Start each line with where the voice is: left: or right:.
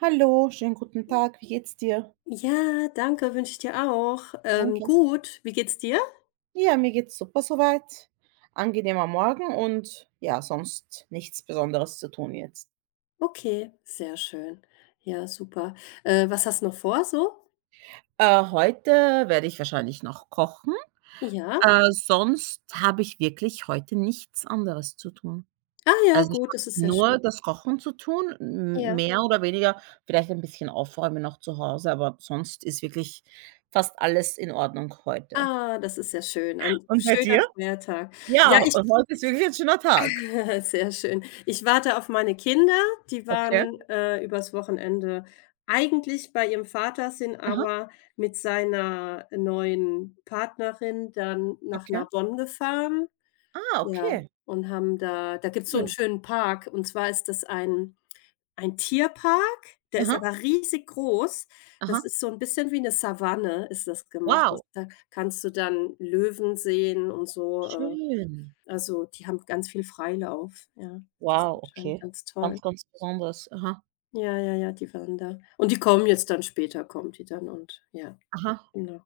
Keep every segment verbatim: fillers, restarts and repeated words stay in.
right: Hallo, schönen guten Tag. Wie geht's dir?
left: Ja, danke, wünsche ich dir auch. Ähm,
right: Danke.
left: gut, wie geht's dir?
right: Ja, mir geht's super soweit. Angenehmer Morgen und ja, sonst nichts Besonderes zu tun jetzt.
left: Okay, sehr schön. Ja, super. Äh, was hast du noch vor so?
right: Äh, heute werde ich wahrscheinlich noch kochen.
left: Ja?
right: Äh, sonst habe ich wirklich heute nichts anderes zu tun.
left: Ah ja,
right: Also, ich
left: gut,
right: habe
left: das ist sehr
right: nur
left: schön.
right: das Kochen zu tun, m
left: Ja.
right: mehr oder weniger, vielleicht ein bisschen aufräumen noch zu Hause, aber sonst ist wirklich fast alles in Ordnung heute.
left: Ah, das ist sehr schön. Ein
right: Und bei
left: schöner
right: dir?
left: Feiertag. Ja,
right: Ja,
left: ich
right: heute ist wirklich ein schöner Tag.
left: sehr schön. Ich warte auf meine Kinder, die
right: Okay.
left: waren, äh, übers Wochenende eigentlich bei ihrem Vater, sind
right: Aha,
left: aber mit seiner neuen Partnerin dann nach
right: okay.
left: Narbonne gefahren.
right: Ah,
left: Ja,
right: okay.
left: und haben da. Da gibt's so einen
right: Schön.
left: schönen Park, und zwar ist das ein ein Tierpark, der ist
right: Aha,
left: aber riesig groß.
right: aha.
left: Das ist so ein bisschen wie eine Savanne ist das gemacht. Das
right: Wow,
left: da kannst du dann Löwen sehen und so, äh,
right: schön.
left: also, die haben ganz viel Freilauf, ja. Das ist
right: Wow,
left: anscheinend
right: okay.
left: ganz
right: Ganz,
left: toll.
right: ganz besonders. Aha,
left: Ja, ja, ja, die waren da. Und die kommen jetzt, dann später kommt die dann und ja,
right: aha,
left: genau.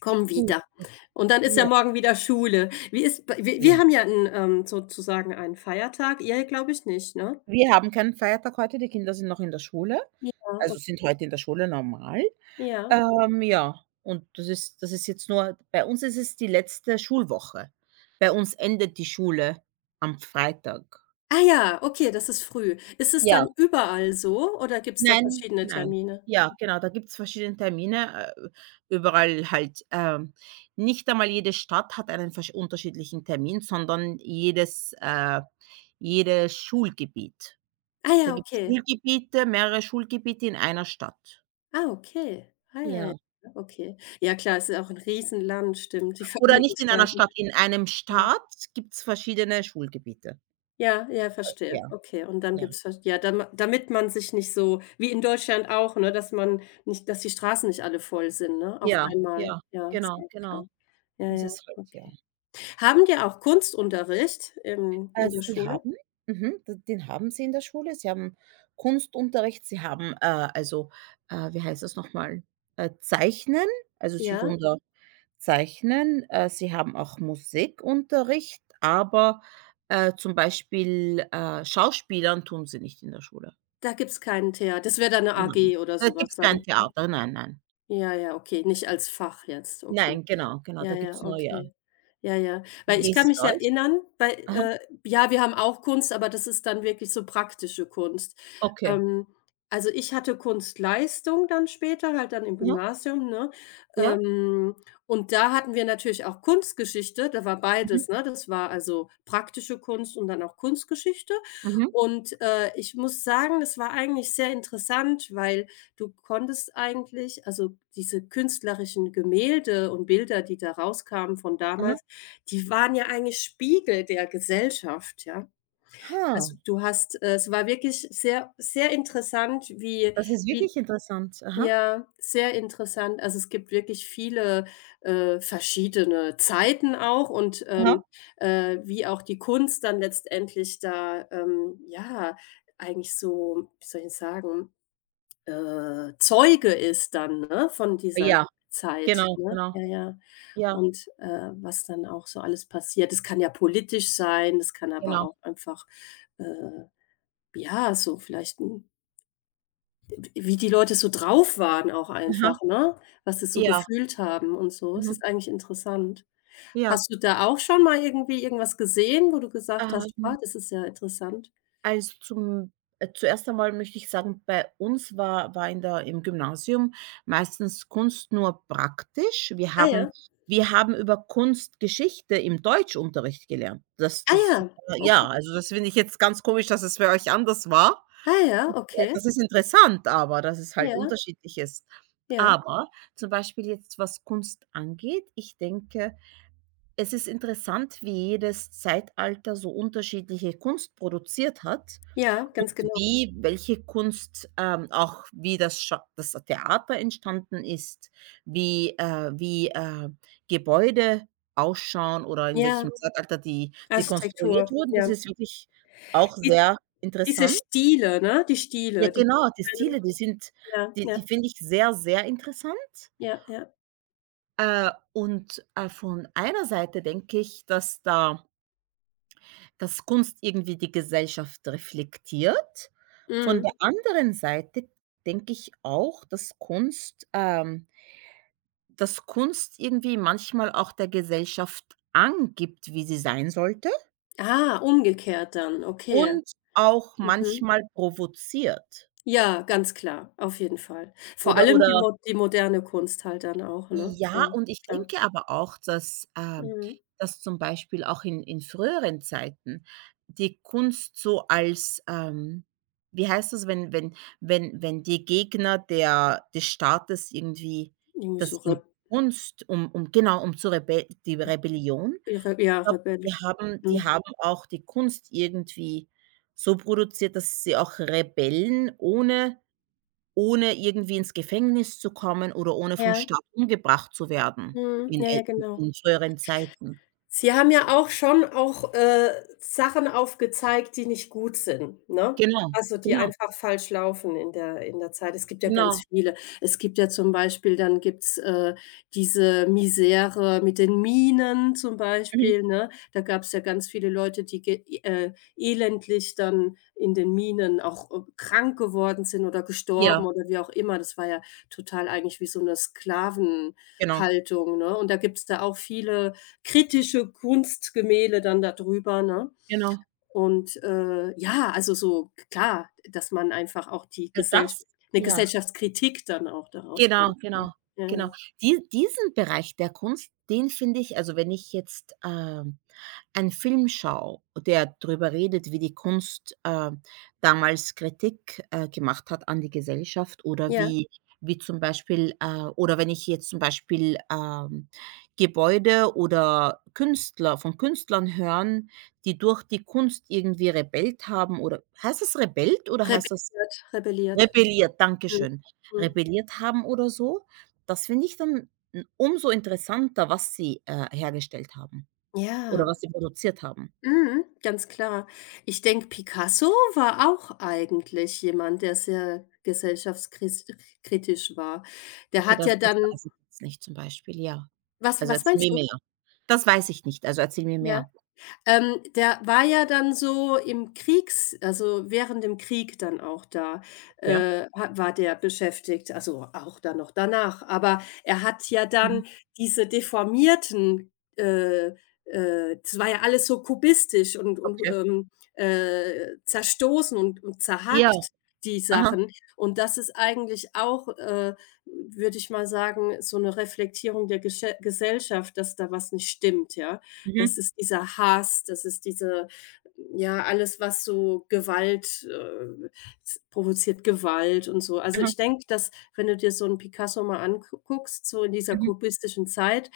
left: Komm
right: gut.
left: wieder. Und dann ist ja
right: Ja,
left: morgen wieder Schule. Wie ist bei, wir wir
right: ja.
left: haben ja 'n, ähm, sozusagen einen Feiertag, ihr glaube ich nicht, ne?
right: Wir haben keinen Feiertag heute, die Kinder sind noch in der Schule,
left: Ja, o
right: also sind heute in der Schule normal.
left: ja.
right: Ähm, ja, und das ist das ist jetzt nur bei uns ist es die letzte Schulwoche. Bei uns endet die Schule am Freitag.
left: Ah ja, okay, das ist früh. Ist es dann
right: Ja.
left: überall so oder gibt es da
right: Nein,
left: verschiedene
right: nein.
left: Termine?
right: Ja, genau, da gibt's verschiedene Termine, äh, überall halt. Ähm, nicht einmal jede Stadt hat einen versch unterschiedlichen Termin, sondern jedes äh, jedes Schulgebiet.
left: Ah
right: Da
left: ja,
right: gibt's
left: okay.
right: Schulgebiete, mehrere Schulgebiete in einer Stadt.
left: Ah, okay. Ah ja, ja,
right: Ja.
left: okay. Ja klar, es ist ja auch 'n Riesenland, stimmt, die
right: Oder
left: Vereinigten
right: nicht in einer
left: Staaten.
right: Stadt, in einem
left: Ja.
right: Staat gibt's verschiedene Schulgebiete.
left: Ja, ja,
right: Ja,
left: verstehe. Okay, und dann
right: ja,
left: gibt's vers ja, dam damit man sich nicht so wie in Deutschland auch, ne, dass man nicht, dass die Straßen nicht alle voll sind, ne, auf
right: ja,
left: einmal.
right: ja,
left: Ja,
right: genau,
left: ist auch klar.
right: genau.
left: Ja,
right: Das
left: ja,
right: ist halt ja.
left: okay. Haben die auch Kunstunterricht im
right: Äh,
left: in der
right: sie
left: Schule?
right: haben mhm, d den haben sie in der Schule. Sie haben Kunstunterricht, sie haben, äh, also, äh, wie heißt das nochmal, Äh, Zeichnen, also, sie
left: Ja?
right: tun da Zeichnen, äh, sie haben auch Musikunterricht, aber, äh, zum Beispiel, äh, Schauspielern tun sie nicht in der Schule.
left: Da gibt's keinen Theater, das wäre dann 'ne
right: Nein.
left: A G oder
right: Da
left: sowas
right: gibt's kein
left: dann, ne?
right: Theater, nein, nein.
left: Ja, ja, okay, nicht als Fach jetzt, okay.
right: Nein, genau, genau,
left: Ja,
right: da
left: ja,
right: gibt's nur ja.
left: okay. Ja, ja. Weil
right: Wie
left: ich
right: ist
left: kann
right: es
left: mich
right: bei euch?
left: erinnern, weil,
right: Aha,
left: äh ja, wir haben auch Kunst, aber das ist dann wirklich so praktische Kunst.
right: okay.
left: Ähm, also, ich hatte Kunstleistung dann später, halt dann im
right: Ja.
left: Gymnasium, ne?
right: Ja,
left: Ähm, und da hatten wir natürlich auch Kunstgeschichte, da war
right: mhm,
left: beides, ne? Das war also praktische Kunst und dann auch Kunstgeschichte.
right: mhm,
left: Und, äh, ich muss sagen, das war eigentlich sehr interessant, weil du konntest eigentlich, also, diese künstlerischen Gemälde und Bilder, die da rauskamen von
right: aha.
left: damals, die waren ja eigentlich Spiegel der Gesellschaft, ja.
right: Ha,
left: Also, du hast äh, es war wirklich sehr sehr interessant, wie
right: das ist
left: wie
right: wirklich interessant. Aha.
left: Ja, sehr interessant. Also, es gibt wirklich viele, äh, verschiedene Zeiten auch, und,
right: Aha.
left: ähm, äh, wie auch die Kunst dann letztendlich da, ähm, ja, eigentlich so, wie soll ich sagen äh, Zeuge ist dann, ne, von dieser
right: Ja,
left: Zeit,
right: genau,
left: ne?
right: genau.
left: Ja, ja.
right: Ja,
left: Und, äh, was dann auch so alles passiert. Es kann ja politisch sein, es kann aber
right: genau.
left: auch einfach, äh, ja, so vielleicht 'n wie die Leute so drauf waren auch
right: Aha.
left: einfach, ne? Was sie so
right: Ja,
left: gefühlt haben und so. Es
right: mhm.
left: ist eigentlich interessant.
right: Ja.
left: Hast du da auch schon mal irgendwie irgendwas gesehen, wo du gesagt hast: „Ah,
right: Ähm,
left: das ist ja interessant?"
right: also zum äh, zuerst einmal möchte ich sagen, bei uns war war in der im Gymnasium meistens Kunst nur praktisch. Wir
left: Ah
right: haben
left: ja.
right: wir haben über Kunstgeschichte im Deutschunterricht gelernt. Das
left: Ah
right: das
left: ja,
right: ja,
left: okay.
right: also das finde ich jetzt ganz komisch, dass es bei euch anders war.
left: Ah ja,
right: Äh,
left: okay.
right: das ist interessant, aber dass es
left: Ja,
right: halt unterschiedlich ist.
left: ja.
right: Aber zum Beispiel jetzt, was Kunst angeht, ich denke, es ist interessant, wie jedes Zeitalter so unterschiedliche Kunst produziert hat
left: Ja,
right: und
left: ganz genau.
right: wie welche Kunst, ähm, auch wie das Scha das Theater entstanden ist, wie, äh wie, äh, Gebäude ausschauen oder in
left: Ja,
right: welchem Zeitalter die die konstruiert
left: Architektur,
right: wurden. Das
left: ja.
right: ist wirklich auch
left: Die
right: sehr
left: diese
right: interessant.
left: Stile, ne? Die
right: Ja,
left: Stile, die
right: genau, die Stile, die sind
left: ja,
right: die die
left: ja,
right: finde ich sehr, sehr interessant.
left: ja, ja.
right: Äh, und, äh, von einer Seite denke ich, dass da dass Kunst irgendwie die Gesellschaft reflektiert. Von
left: Mhm.
right: der anderen Seite denke ich auch, dass Kunst ähm, dass Kunst irgendwie manchmal auch der Gesellschaft angibt, wie sie sein sollte
left: Ah, umgekehrt dann, okay.
right: und auch
left: Mhm.
right: manchmal provoziert
left: Ja, ganz klar, auf jeden Fall. Vor
right: oder
left: allem die
right: oder
left: mo die moderne Kunst halt dann auch, ne?
right: ja,
left: Ja,
right: und ich
left: klar.
right: denke aber auch, dass, ähm
left: Mhm.
right: dass zum Beispiel auch in in früheren Zeiten die Kunst so als, ähm wie heißt das, wenn wenn wenn wenn die Gegner der des Staates irgendwie
left: Irgendwie
right: das
left: so
right: in
left: Reb
right: Kunst um um genau, um zu Rebe die Rebellion.
left: Re ja,
right: Ich glaube,
left: Rebell.
right: die haben die
left: Mhm.
right: haben auch die Kunst irgendwie so produziert, dass sie auch Rebellen ohne ohne irgendwie ins Gefängnis zu kommen oder ohne vom
left: Ja,
right: Staat umgebracht zu werden
left: mhm.
right: in
left: Ja,
right: äl
left: ja, genau.
right: in früheren Zeiten.
left: Sie haben ja auch schon auch, äh, Sachen aufgezeigt, die nicht gut sind, ne?
right: Genau,
left: Also, die
right: genau,
left: einfach falsch laufen in der in der Zeit. Es gibt ja
right: genau.
left: ganz viele. Es gibt ja zum Beispiel, dann gibt's, äh, diese Misere mit den Minen zum
right: Mhm.
left: Beispiel, ne? Da gab's ja ganz viele Leute, die ge äh, elendlich dann in den Minen auch, äh, krank geworden sind oder gestorben
right: Ja,
left: oder wie auch immer. Das war ja total eigentlich wie so 'ne
right: genau,
left: Sklavenhaltung, ne? Und da gibt's da auch viele kritische Kunstgemälde dann da drüber, ne?
right: genau.
left: Und, äh, ja, also so klar, dass man einfach auch die
right: Ja,
left: Gesellschaft,
right: das
left: eine
right: ja.
left: Gesellschaftskritik dann auch daraus
right: Genau,
left: kommt,
right: genau,
left: ne? Ja,
right: genau.
left: ja.
right: Die diesen Bereich der Kunst, den finde ich also, wenn ich jetzt, ähm, einen Film schaue, der darüber redet, wie die Kunst, äh, damals Kritik, äh, gemacht hat an die Gesellschaft oder
left: Ja,
right: wie wie zum Beispiel äh, oder wenn ich jetzt zum Beispiel, ähm, Gebäude oder Künstler von Künstlern hören, die durch die Kunst irgendwie rebellt haben oder heißt es rebellt oder heißt das
left: rebelliert, rebelliert.
right: rebelliert, danke
left: Mhm.
right: schön.
left: Mhm.
right: Rebelliert haben oder so. Das finde ich dann n umso interessanter, was sie, äh, hergestellt haben oder
left: Ja.
right: was sie produziert haben.
left: Mhm. Ganz klar. Ich denke, Picasso war auch eigentlich jemand, der sehr gesellschaftskritisch war. Der
right: Okay,
left: hat
right: das
left: ja
right: das
left: dann.
right: weiß ich jetzt nicht zum Beispiel, ja.
left: Was
right: Also,
left: was
right: erzähl
left: meinst
right: mir
left: du?
right: mehr. Das weiß ich nicht, also, erzähl mir
left: Ja.
right: mehr.
left: Ähm, der war ja dann so im Kriegs also, während dem Krieg dann auch da,
right: Ja.
left: äh, ha war der beschäftigt, also, auch dann noch danach. Aber er hat ja
right: Mhm,
left: dann diese deformierten, äh, äh das war ja alles so kubistisch und und,
right: okay.
left: ähm, äh, zerstoßen und und
right: Ja,
left: zerhackt, die
right: aha,
left: Sachen. Und das ist eigentlich auch, äh, würde ich mal sagen, so eine Reflektierung der Gesche Gesellschaft, dass da was nicht stimmt, ja?
right: mhm,
left: Das ist dieser Hass, das ist diese, ja, alles, was so Gewalt, äh z provoziert Gewalt und so. Also,
right: aha,
left: ich denke, dass wenn du dir so einen Picasso mal anguckst, so in dieser
right: mhm,
left: kubistischen Zeit,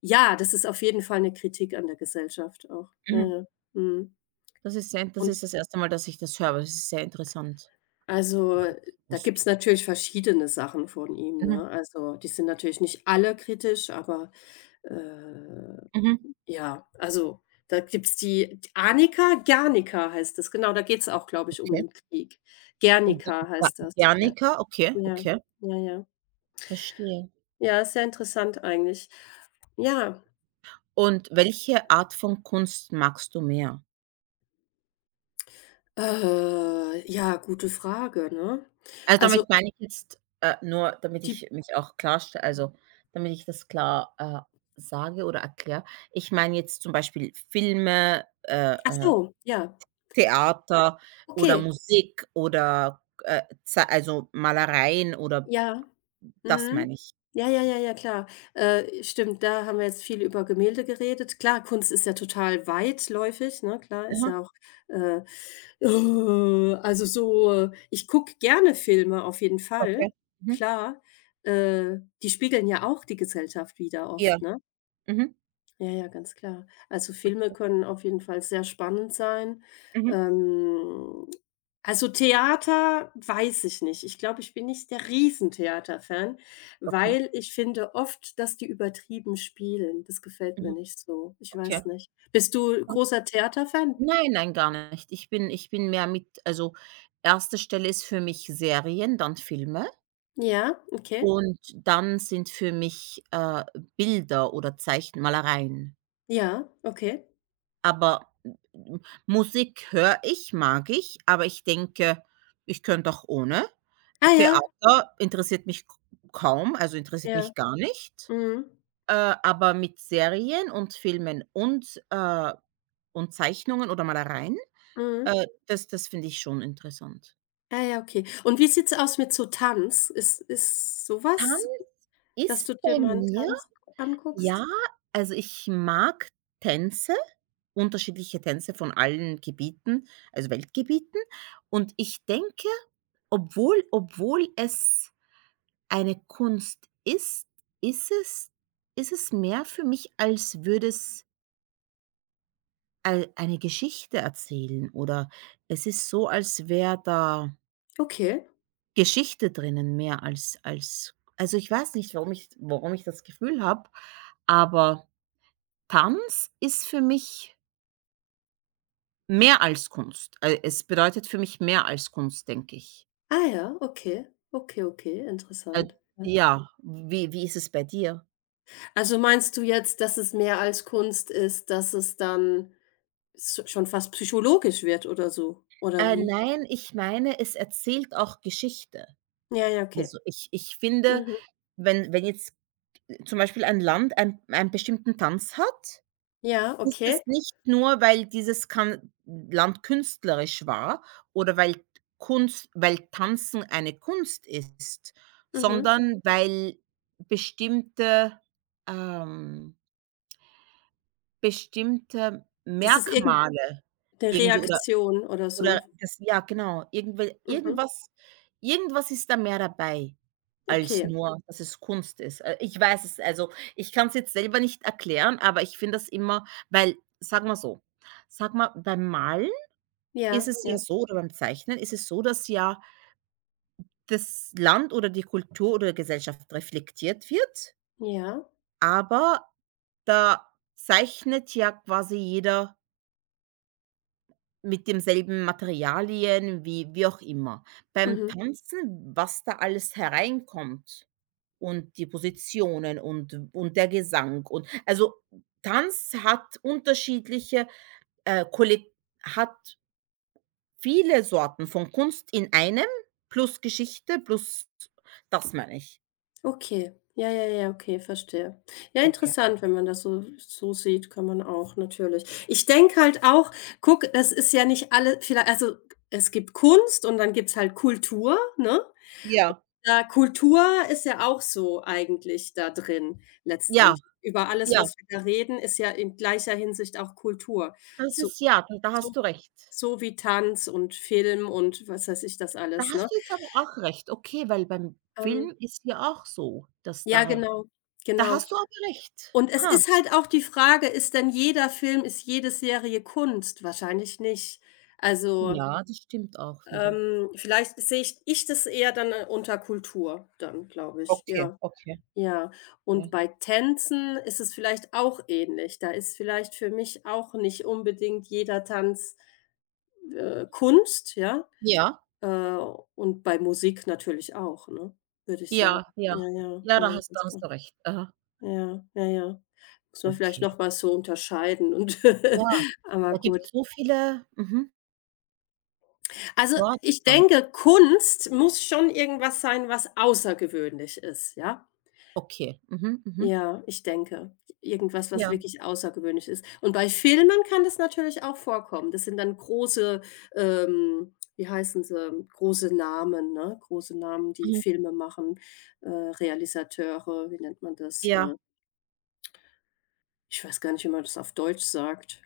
left: ja, das ist auf jeden Fall eine Kritik an der Gesellschaft auch. Ja,
right: mhm.
left: ja. Mhm.
right: Das ist sehr das
left: Und
right: ist das erste Mal, dass ich das höre, aber das ist sehr interessant.
left: also,
right: Habe ich
left: äh,
right: nicht
left: da
right: gewusst.
left: gibt's natürlich verschiedene Sachen von ihm,
right: Mhm,
left: ne? Also, die sind natürlich nicht alle kritisch, aber, äh
right: mhm.
left: ja, also, da gibt's die d Arnika, Gernika heißt das, genau, da geht's auch, glaube ich, um
right: Okay.
left: den Krieg.
right: G
left: Gernika
right: Ga
left: heißt das, Ger
right: Gernika, okay,
left: ja,
right: okay.
left: ja, ja.
right: Verstehe.
left: Ja, ist sehr interessant eigentlich. Ja,
right: Und welche Art von Kunst magst du mehr?
left: äh, ja, gute Frage, ne?
right: Also,
left: Also,
right: damit meine ich jetzt, äh, nur damit
left: die
right: ich mich auch klarstelle, also, damit ich das klar, äh, sage oder erkläre. Ich meine jetzt zum Beispiel Filme, äh,
left: ach
right: äh,
left: so, ja,
right: Theater oder
left: okay,
right: Musik oder, äh, Ze also, Malereien oder
left: ja.
right: das
left: Mhm.
right: meine ich.
left: Ja, ja, ja, ja, klar. Äh, stimmt, da haben wir jetzt viel über Gemälde geredet. Klar, Kunst ist ja total weitläufig, ne? Klar, ist
right: Mhm,
left: ja auch, äh, äh, also so, äh, ich gucke gerne Filme auf jeden
right: okay.
left: Fall,
right: Mhm.
left: klar. Äh, die spiegeln ja auch die Gesellschaft wieder
right: Ja.
left: oft, ne?
right: Mhm.
left: Ja, ja, ganz klar. Also Filme
right: Okay.
left: können auf jeden Fall sehr spannend sein.
right: Mhm.
left: Ähm, also Theater weiß ich nicht. Ich glaube, ich bin nicht der Riesentheaterfan,
right: Okay.
left: weil ich finde oft, dass die übertrieben spielen. Das gefällt mir
right: Mhm.
left: nicht so. Ich
right: Okay.
left: weiß nicht. Bist du großer Theaterfan?
right: Nein, nein, gar nicht. Ich bin ich bin mehr mit also, erste Stelle ist für mich Serien, dann Filme
left: Ja, okay.
right: und dann sind für mich, äh, Bilder oder Zeichen.
left: Ja, okay.
right: Aber m Musik höre ich, mag ich, aber ich denke, ich könnte auch ohne.
left: Ah ja,
right: Theater interessiert mich k kaum, also interessiert
left: ja.
right: mich gar nicht.
left: Mhm.
right: Äh, aber mit Serien und Filmen und, äh und Zeichnungen oder Malereien,
left: Mhm.
right: äh, das das finde ich schon interessant.
left: Ah ja, okay. Und wie sieht's aus mit so Tanz? Ist, ist
right: Dann
left: sowas? Dass
right: ist
left: du dir
right: bei
left: mal 'n
right: mir
left: Tanz
right: ja,
left: anguckst?
right: also ich mag Tänze, unterschiedliche Tänze von allen Gebieten, also Weltgebieten. Und ich denke, obwohl obwohl es eine Kunst ist, ist es ist es mehr für mich, als würde es ei eine Geschichte erzählen oder es ist so, als wäre da
left: Okay.
right: Geschichte drinnen mehr als als also ich weiß nicht, warum ich warum ich das Gefühl habe, aber Tanz ist für mich mehr als Kunst. Äh, es bedeutet für mich mehr als Kunst, denke ich.
left: Ah ja, okay. Okay, okay,
right: Äh,
left: interessant. Ja.
right: ja, wie wie ist es bei dir?
left: Also, meinst du jetzt, dass es mehr als Kunst ist, dass es dann s schon fast psychologisch wird oder so, oder
right: Äh,
left: wie?
right: nein, ich meine, es erzählt auch Geschichte.
left: Ja, ja, okay.
right: Also, ich ich finde,
left: Mhm.
right: wenn wenn jetzt zum Beispiel ein Land ein einen bestimmten Tanz hat,
left: Ja,
right: ist es
left: okay.
right: nicht nur, weil dieses kan Land künstlerisch war oder weil Kunst weil Tanzen eine Kunst ist,
left: Mhm.
right: sondern weil bestimmte ähm, bestimmte
left: Das ist irgend
right: Merkmale
left: 'ne
right: irgendwie oder
left: Reaktion oder
right: oder
left: so.
right: das ja, genau. Irgendwel
left: Mhm.
right: Irgendwas irgendwas ist da mehr dabei als
left: Okay.
right: nur, dass es Kunst ist. Äh, ich weiß es also, ich kann's jetzt selber nicht erklären, aber ich finde das immer weil sagen wir so, sage mal, beim Malen ist
left: Ja,
right: es ja
left: ja,
right: so oder beim Zeichnen ist es so, dass ja das Land oder die Kultur oder Gesellschaft reflektiert wird,
left: ja.
right: aber da zeichnet ja quasi jeder mit demselben Materialien wie wie auch immer. Beim
left: Mhm.
right: Tanzen, was da alles hereinkommt und die Positionen und und der Gesang und also, Tanz hat unterschiedliche, äh, Kolle hat viele Sorten von Kunst in einem plus Geschichte plus das meine ich.
left: Okay. Ja, ja, ja, okay, verstehe. Ja,
right: Okay.
left: interessant, wenn man das so so sieht, kann man auch natürlich. Ich denke halt auch, guck, das ist ja nicht alle. Vielleicht, also, es gibt Kunst und dann gibt's halt Kultur, ne?
right: Ja,
left: Da Kultur ist ja auch so eigentlich da drin
right: ja,
left: letztendlich. Über alles,
right: ja,
left: was wir da reden, ist ja in gleicher Hinsicht auch Kultur.
right: das
left: So
right: ist ja, da da
left: so
right: hast du recht.
left: so wie Tanz und Film und was weiß ich das
right: Da
left: alles, ne?
right: hast du jetzt aber auch recht, okay, weil beim
left: Ähm,
right: Film ist ja auch so, dass
left: ja,
right: da
left: genau,
right: da
left: genau.
right: hast du aber recht.
left: Und es
right: Ha,
left: ist halt auch die Frage, ist denn jeder Film, ist jede Serie Kunst? Wahrscheinlich nicht. Also,
right: ja, das stimmt auch wieder.
left: ähm, vielleicht sehe ich ich das eher dann, äh, unter Kultur dann, glaube ich,
right: Okay,
left: ja.
right: okay,
left: Ja,
right: ja.
left: und bei Tänzen ist es vielleicht auch ähnlich. Da ist vielleicht für mich auch nicht unbedingt jeder Tanz, äh, Kunst, ja,
right: Ja,
left: äh, und bei Musik natürlich auch, ne, würde ich sagen.
right: ja, ja.
left: Ja, ja,
right: Ja,
left: ja,
right: da hast da
left: ganz
right: hast
left: klar.
right: du recht. Aha,
left: Ja, ja, ja. Muss man vielleicht
right: okay.
left: noch mal so unterscheiden und
right: Ja,
left: aber
right: da gibt's
left: gut.
right: so viele mhm,
left: Also,
right: Sorten
left: ich
right: dann.
left: denke, Kunst muss schon irgendwas sein, was außergewöhnlich ist, ja?
right: Okay. Mhm, mhm.
left: Ja, ich denke, irgendwas, was
right: Ja,
left: wirklich außergewöhnlich ist. Und bei Filmen kann das natürlich auch vorkommen. Das sind dann große, ähm, wie heißen sie, große Namen, ne? Große Namen, die
right: mhm,
left: Filme machen, äh, Realisateure, wie nennt man das?
right: ja.
left: Äh, ich weiß gar nicht, wie man das auf Deutsch sagt.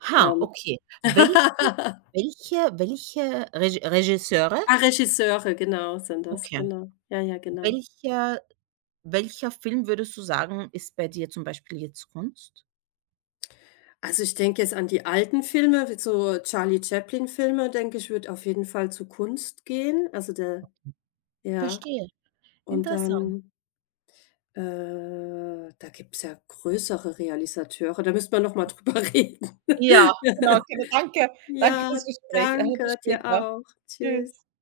right: Ha,
left: Ähm
right: okay. Welche welche Welche Reg Regisseure
left: Ah, Regisseure, genau, sind das,
right: okay,
left: genau. Ja, ja, genau.
right: welcher welcher Film würdest du sagen, ist bei dir zum Beispiel jetzt Kunst?
left: Also, ich denke jetzt an die alten Filme, wie so Charlie Chaplin-Filme, denke ich, wird auf jeden Fall zu Kunst gehen. Also, der ja,
right: Verstehe,
left: und
right: interessant.
left: dann, äh, da gibt's ja größere Realisateure, da müsste man noch mal drüber reden.
right: Ja, genau. Okay, danke. Danke
left: Ja,
right: fürs Gespräch. Äh, Bis
left: danke, dir
right: später.
left: auch.
right: Tschüss.
left: Tschüss.